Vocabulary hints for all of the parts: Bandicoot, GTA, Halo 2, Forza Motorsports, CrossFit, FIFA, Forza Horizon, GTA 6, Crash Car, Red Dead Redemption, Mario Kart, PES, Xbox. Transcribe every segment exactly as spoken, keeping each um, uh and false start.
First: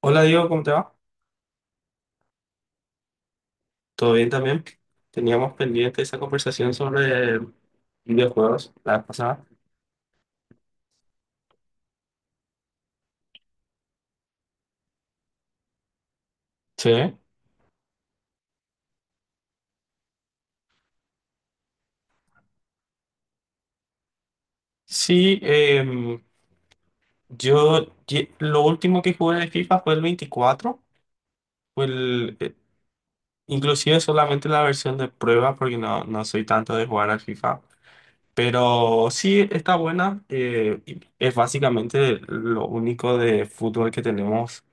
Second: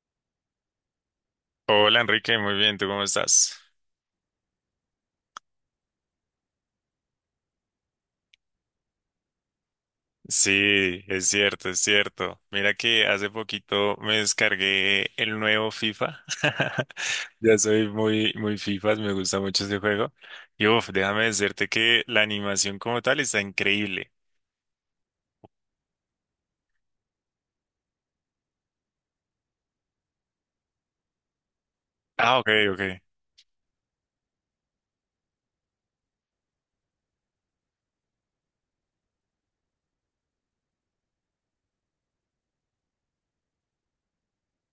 Hola Diego, ¿cómo te va? Hola Enrique, muy bien, ¿tú cómo estás? ¿Todo bien también? Teníamos pendiente esa conversación sobre videojuegos la vez pasada. Sí, es cierto, es cierto. Mira que hace poquito me descargué el nuevo FIFA. Sí. Ya soy muy, muy FIFA, me gusta mucho ese juego. Y uff, déjame decirte que la animación como tal está increíble. Sí, em, yo ye- lo último que jugué de FIFA fue el veinticuatro. fue el, Ah, ok, eh, ok. inclusive solamente la versión de prueba porque no, no soy tanto de jugar al FIFA. Pero sí está buena, eh, y es básicamente lo único de fútbol que tenemos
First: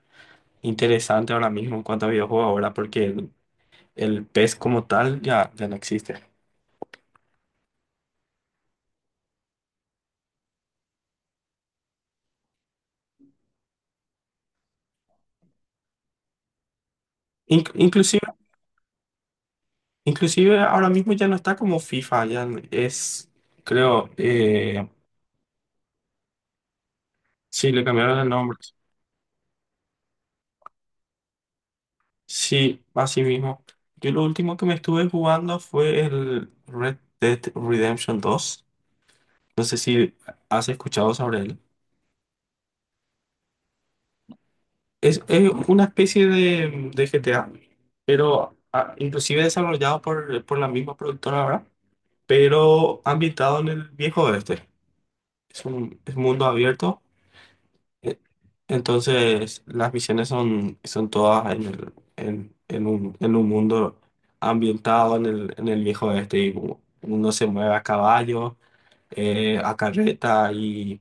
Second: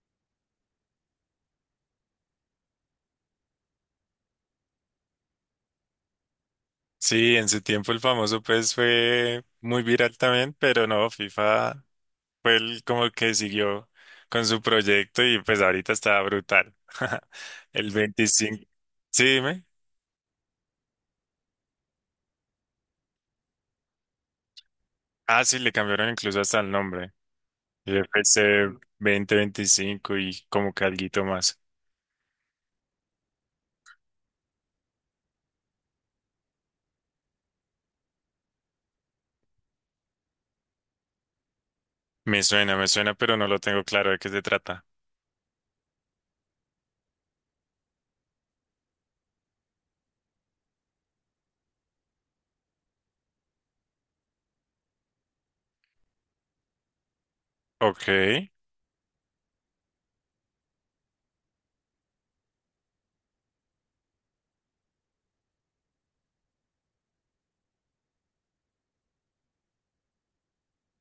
interesante ahora mismo en cuanto a videojuegos ahora porque el P E S como tal ya, ya no existe. Sí, en su tiempo el famoso PES fue muy viral también, pero no, FIFA fue el como que siguió con su proyecto y pues ahorita está brutal. Inc- El inclusive, veinticinco. Sí, dime. inclusive ahora mismo ya no está como FIFA, ya es, creo, eh, Ah, sí, le cambiaron incluso hasta el nombre. sí, le Y F cambiaron el C nombre. veinte veinticinco y como que alguito más. Sí, así mismo. Yo lo último que me estuve jugando fue el Red Dead Redemption dos. No sé si has escuchado sobre él. Me suena, me suena, pero no lo tengo claro de qué se trata. Es, es una especie de, de G T A, pero ah, inclusive desarrollado por, por la misma productora ahora, pero ambientado en el viejo oeste. Es un es mundo abierto. Ok. e- Entonces, las misiones son, son todas en el, en, en un, en un mundo ambientado en el, en el viejo oeste. Y u- uno se mueve a caballo, eh, a carreta y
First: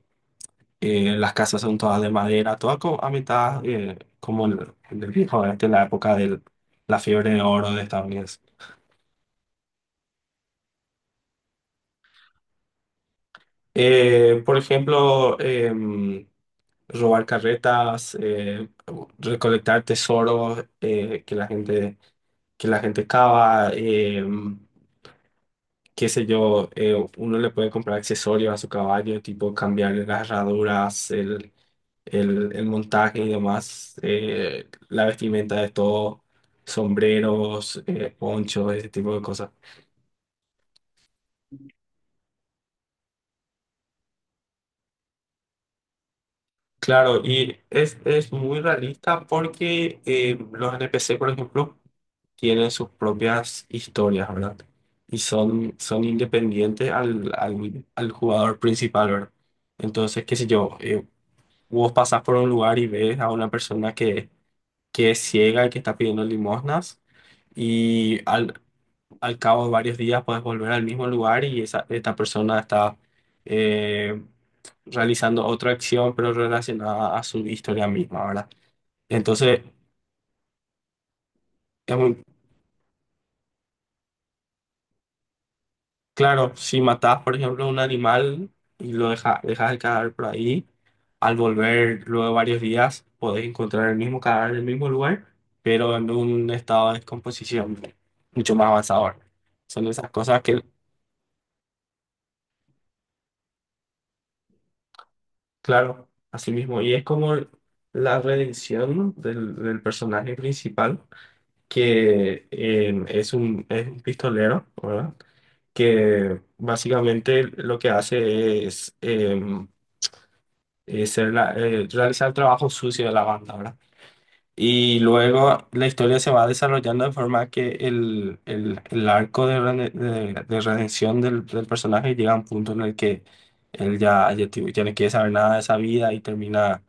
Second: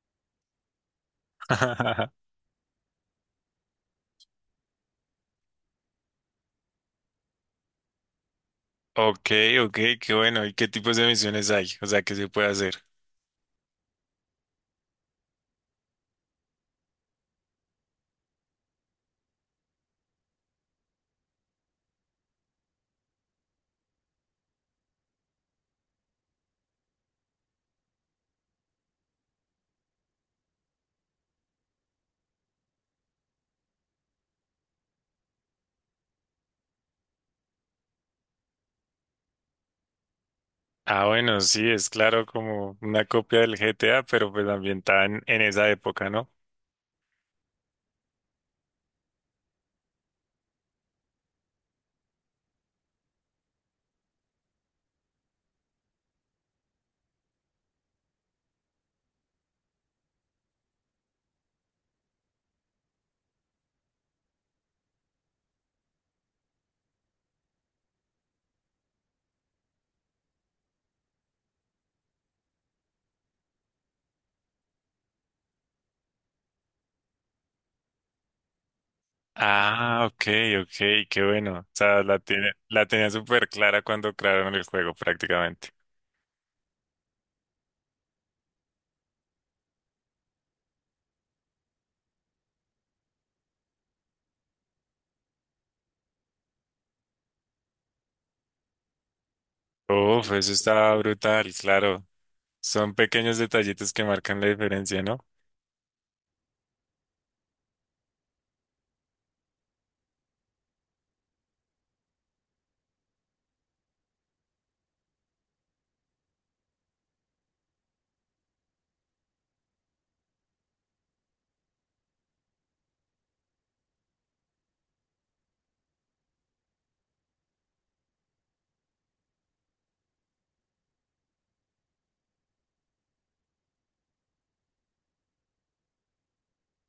eh, las casas son todas de madera, todas co- ambientadas, eh, como en el, en el viejo oeste, en la época de la fiebre de oro de Estados Unidos. Ok, ok, qué bueno. ¿Y qué tipos de misiones hay? O sea, ¿qué se puede hacer? Eh, por ejemplo, em, robar carretas, eh, recolectar tesoros, eh, que la gente, que la gente cava. Em, qué sé yo, eh, uno le puede comprar accesorios a su caballo, tipo cambiarle las herraduras, el, el, el montaje y demás, eh, la vestimenta de todo, sombreros, eh, ponchos, ese tipo de cosas. Ah, bueno, sí, es claro como una copia del G T A, pero pues ambientada en, en esa época, ¿no? Claro, y es, es muy realista porque eh, los N P C, por ejemplo, tienen sus propias historias, ¿verdad? Y son, son independientes al, al, al jugador principal, ¿verdad? Entonces, qué sé yo, eh, vos pasás por un lugar y ves a una persona que, que es ciega y que está pidiendo limosnas, y al, al cabo de varios días puedes volver al mismo lugar y esa, esta persona está eh, realizando otra acción, pero relacionada a su historia misma, ¿verdad? Entonces, Ah, ok, ok, qué bueno. O es sea, muy la tiene, la tenía súper clara cuando crearon el juego prácticamente. claro, si matás, por ejemplo, un animal y lo deja- dejas el cadáver por ahí, al volver luego de varios días, podés encontrar el mismo cadáver en el mismo lugar, pero en un estado de descomposición mucho más avanzador. Son esas Uf, cosas eso que. estaba brutal, claro. Son pequeños detallitos que marcan la diferencia, ¿no? Claro, así mismo. Y es como la redención del, del personaje principal, que eh, es un, es un pistolero, ¿verdad? Que básicamente lo que hace es, eh, es ser la- eh, realizar el trabajo sucio de la banda, ¿verdad? Y luego la historia se va desarrollando de forma que el, el, el arco de, rene- de- de redención del, del personaje llega a un punto en el que él ya, ya, ti- ya no quiere saber nada de esa vida y termina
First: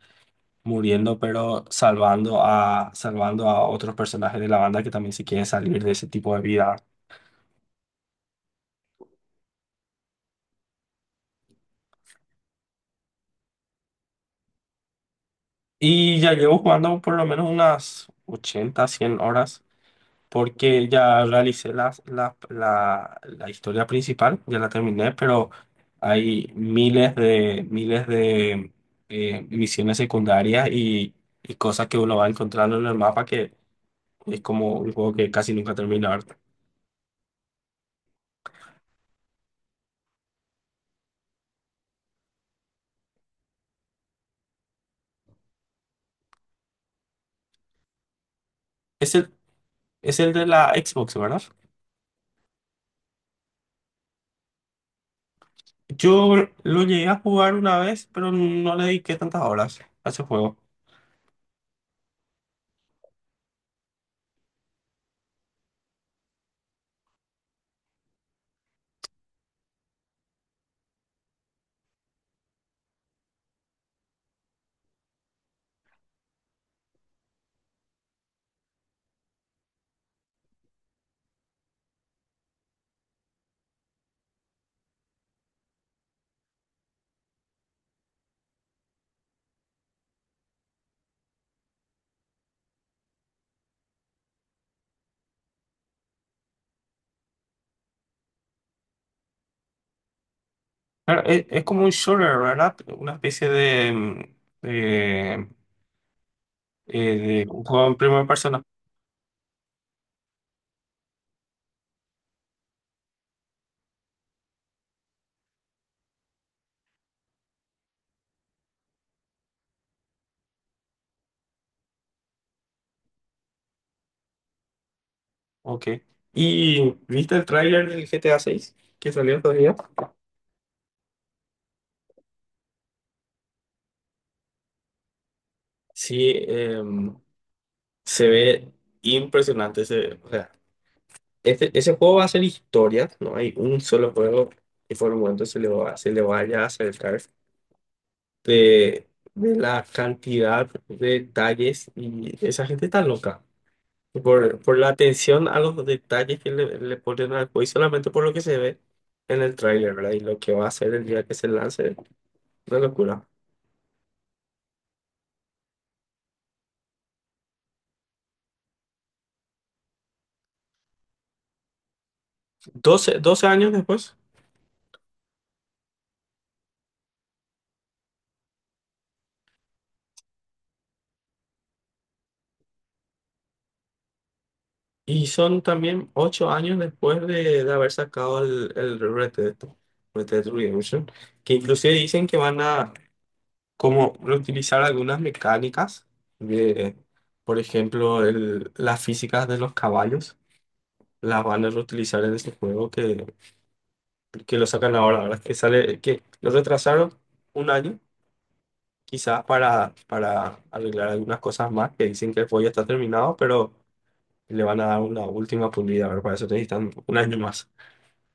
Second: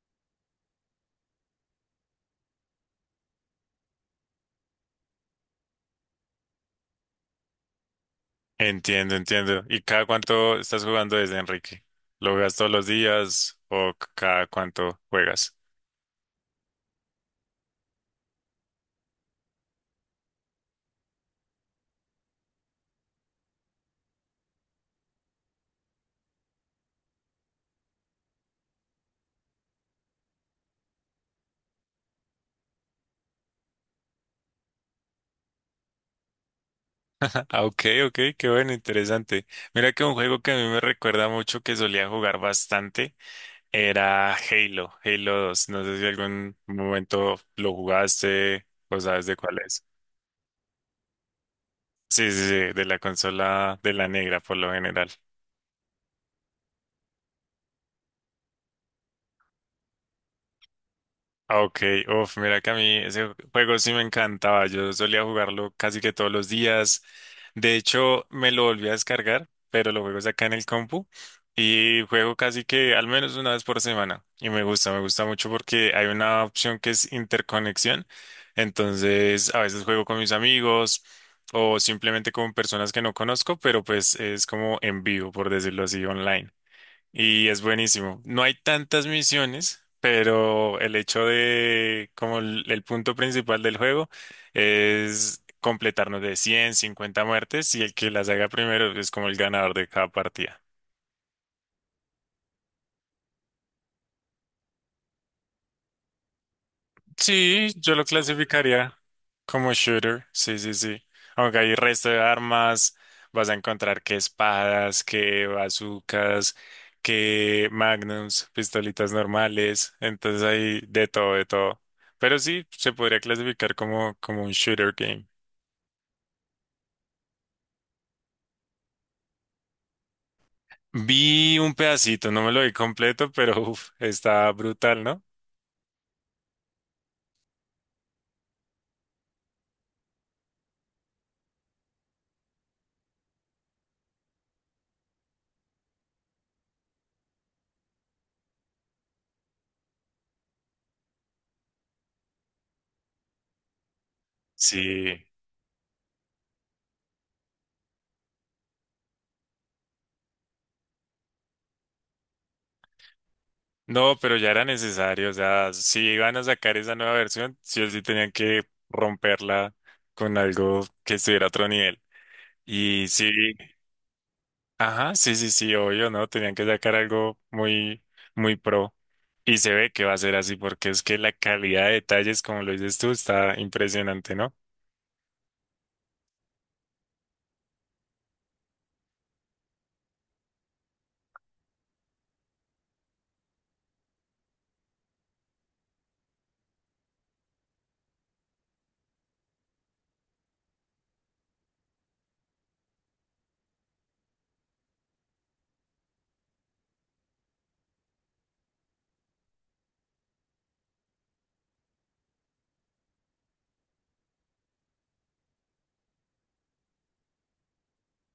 muriendo, pero salvando a, salvando a otros personajes de la banda que también se quieren salir de ese tipo de vida. Entiendo, entiendo. ¿Y cada cuánto estás jugando desde Enrique? ¿Lo juegas todos los días o c- cada cuánto juegas? Y ya llevo jugando por lo menos unas ochenta cien horas, porque ya realicé la, la, la, la historia principal, ya la terminé, pero hay miles de, miles de eh, misiones secundarias y, y cosas que uno va encontrando en el mapa que es como un juego que casi nunca termina, ¿verdad? Ah, ok, ok, qué bueno, interesante. Mira que un juego que a mí me recuerda mucho que solía jugar bastante. Era Halo, Halo dos. No sé si algún momento lo jugaste o Es sabes el, de cuál es. es el de la Xbox, ¿verdad? Sí, sí, sí, de la consola de la negra por lo general. Yo lo llegué a jugar una vez, pero no le dediqué tantas horas a ese juego. Ah, ok, uf, mira que a mí ese juego sí me encantaba. Yo solía jugarlo casi que todos los días. De hecho, me lo volví a descargar, pero lo juego es acá en el compu y juego casi que al menos una vez por semana. Y me gusta, me gusta mucho porque hay una opción que es interconexión. Entonces, a veces juego con mis amigos o simplemente con personas que no conozco, pero pues es como en vivo, por decirlo así, online. Y es buenísimo. No hay tantas misiones, pero el hecho de, como el, el punto principal del juego, es completarnos de cien, cincuenta muertes y el que las haga primero es como el ganador de cada partida. Claro, es, es como un shooter, ¿verdad? Una especie de, mm, de, eh, de un Sí, juego en yo lo primera persona. clasificaría como shooter, sí, sí, sí. Aunque hay resto de armas, vas a encontrar que espadas, que bazucas, que magnums, pistolitas normales, entonces hay de todo, de todo. Pero sí, se podría clasificar como, como un shooter game. Ok. ¿Y viste el tráiler del G T A seis que salió todavía? Vi un pedacito, no me lo vi completo, pero uf, está brutal, ¿no? Sí, em, se ve impresionante. Se- o sea, este, ese juego va a ser historia, no hay un solo juego que por el momento se le va, se le vaya a acercar. de, de la cantidad de detalles y esa gente está loca. Por, por la Sí. atención a los detalles que le, le ponen al juego y solamente por lo que se ve en el tráiler, ¿verdad? Y lo que va a hacer el día que se lance, una locura. No, pero ya era necesario, o sea, si iban a sacar esa nueva versión, sí o sí tenían que romperla con algo que estuviera a otro nivel. Y doce sí, doce años después, ajá, sí, sí, sí, obvio, ¿no? Tenían que sacar algo muy, muy pro. Y se ve que va a ser así, porque es que la calidad de detalles, como lo dices tú, está impresionante, ¿no? y son también ocho años después de, de haber sacado el, el Red Dead, Red Dead Redemption, que inclusive dicen que van a como reutilizar algunas mecánicas de, por ejemplo, el- las físicas de los caballos, las van a reutilizar en ese juego que, que lo sacan ahora, ¿verdad? Que sale, que lo retrasaron un año, quizás para, para arreglar algunas cosas más, que dicen que el juego ya está terminado, pero le van a dar una última pulida, ¿verdad? Para eso necesitan un año más.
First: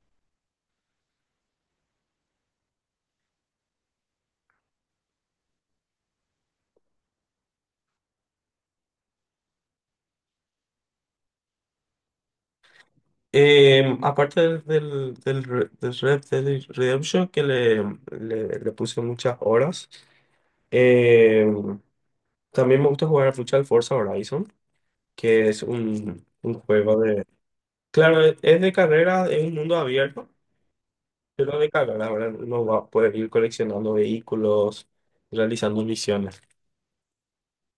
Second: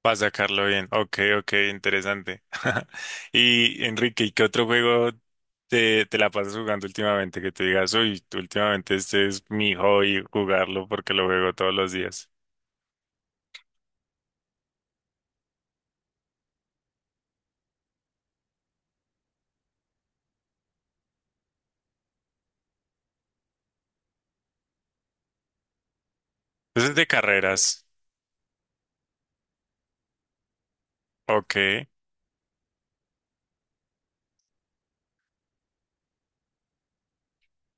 Para sacarlo bien. Ok, ok, interesante. Y Enrique, ¿y qué otro juego te, te la pasas jugando últimamente? Que te digas, uy, últimamente este es mi hobby jugarlo porque lo juego todos los días. Eh, aparte del, del, del, re- del Red Dead Redemption, que le, le, le puse muchas horas. em, También me gusta jugar al futsal Forza Horizon, que es un, un Entonces, juego de de. carreras. Claro, es es de carrera, es un mundo abierto, Ok, pero de carrera, ahora uno va a poder ir coleccionando vehículos, realizando misiones.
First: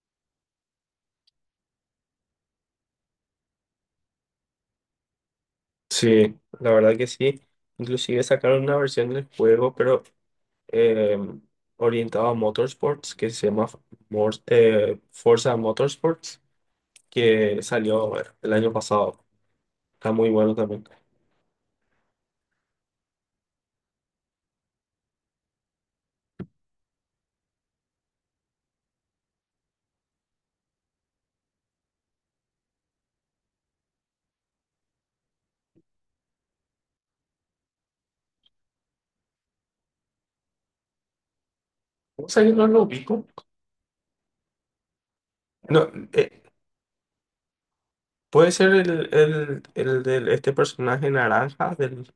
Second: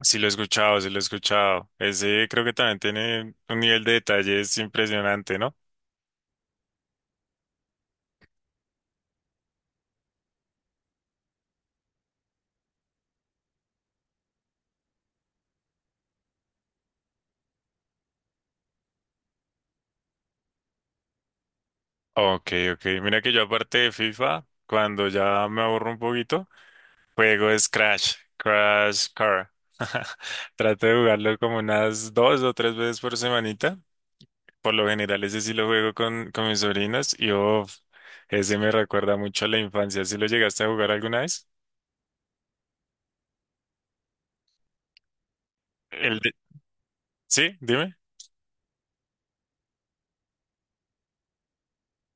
sí lo he escuchado, sí lo he escuchado. Ese creo que también tiene un nivel de detalles impresionante, ¿no? Sí, la verdad que sí. Inclusive sacaron una versión del juego, pero eh, orientado a motorsports, que se llama Mor- eh, Forza Motorsports, que salió el año pasado. Está muy bueno también. Ok, ok. Mira que yo aparte de FIFA, cuando ya me aburro un poquito, juego es Crash, Crash Car. Trato de jugarlo como unas dos o tres veces por semanita. Por lo general, ese sí lo juego con, con mis sobrinos y uf, ese me recuerda mucho a la infancia. ¿Sí lo llegaste a jugar alguna vez? ¿Cómo salió? No lo ubico. No, El de- eh, Sí, dime. puede ser el, el, el de este personaje naranja del.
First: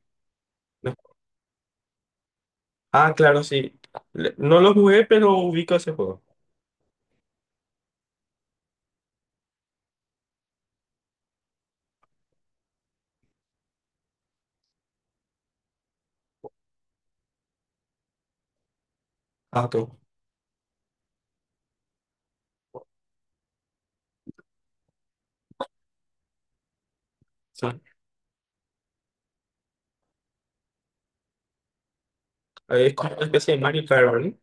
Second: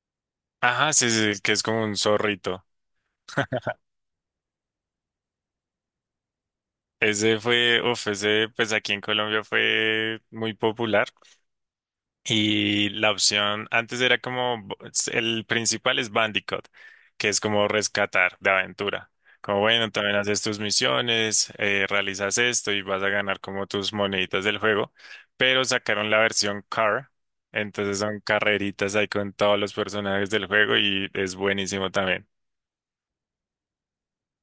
Ajá, No. sí, sí, que es como un zorrito. Ah, claro, sí. Le- No lo jugué, pero ubico ese juego. Ese fue, uf, ese pues aquí en Colombia fue muy popular. Y la opción antes era como el principal es Bandicoot, que es como rescatar de aventura. Como Ah, bueno, ok. también haces tus misiones, eh, realizas esto y vas a ganar como tus moneditas del juego. Pero sacaron la versión Car, Sí. entonces son carreritas ahí con todos los personajes del juego y es buenísimo también. Eh, Es como una especie de Mario Kart, ¿verdad?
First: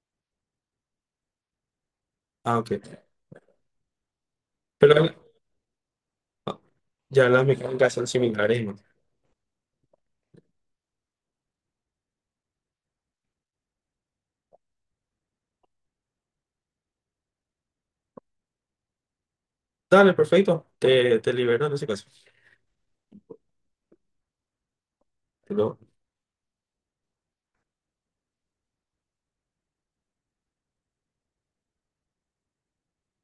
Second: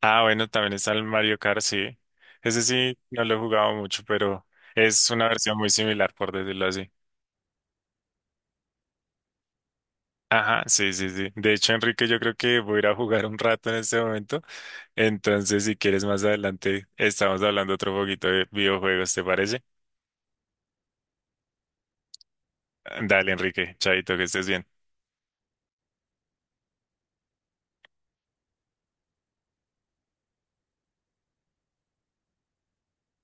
Ah, bueno, también está el Mario Kart, sí. Ah, Ese ok. sí, no lo he jugado mucho, pero Pero es una versión muy similar, por ah, decirlo así. ya las mecánicas son similares, ¿no? Ajá, sí, sí, sí. De hecho, Enrique, yo creo que voy a ir a jugar un rato en este momento. Entonces, si quieres más adelante, estamos hablando otro poquito de videojuegos, ¿te parece? Dale, perfecto. Te, te libero en ese caso. Dale, Enrique, chaito, que estés bien. Te lo-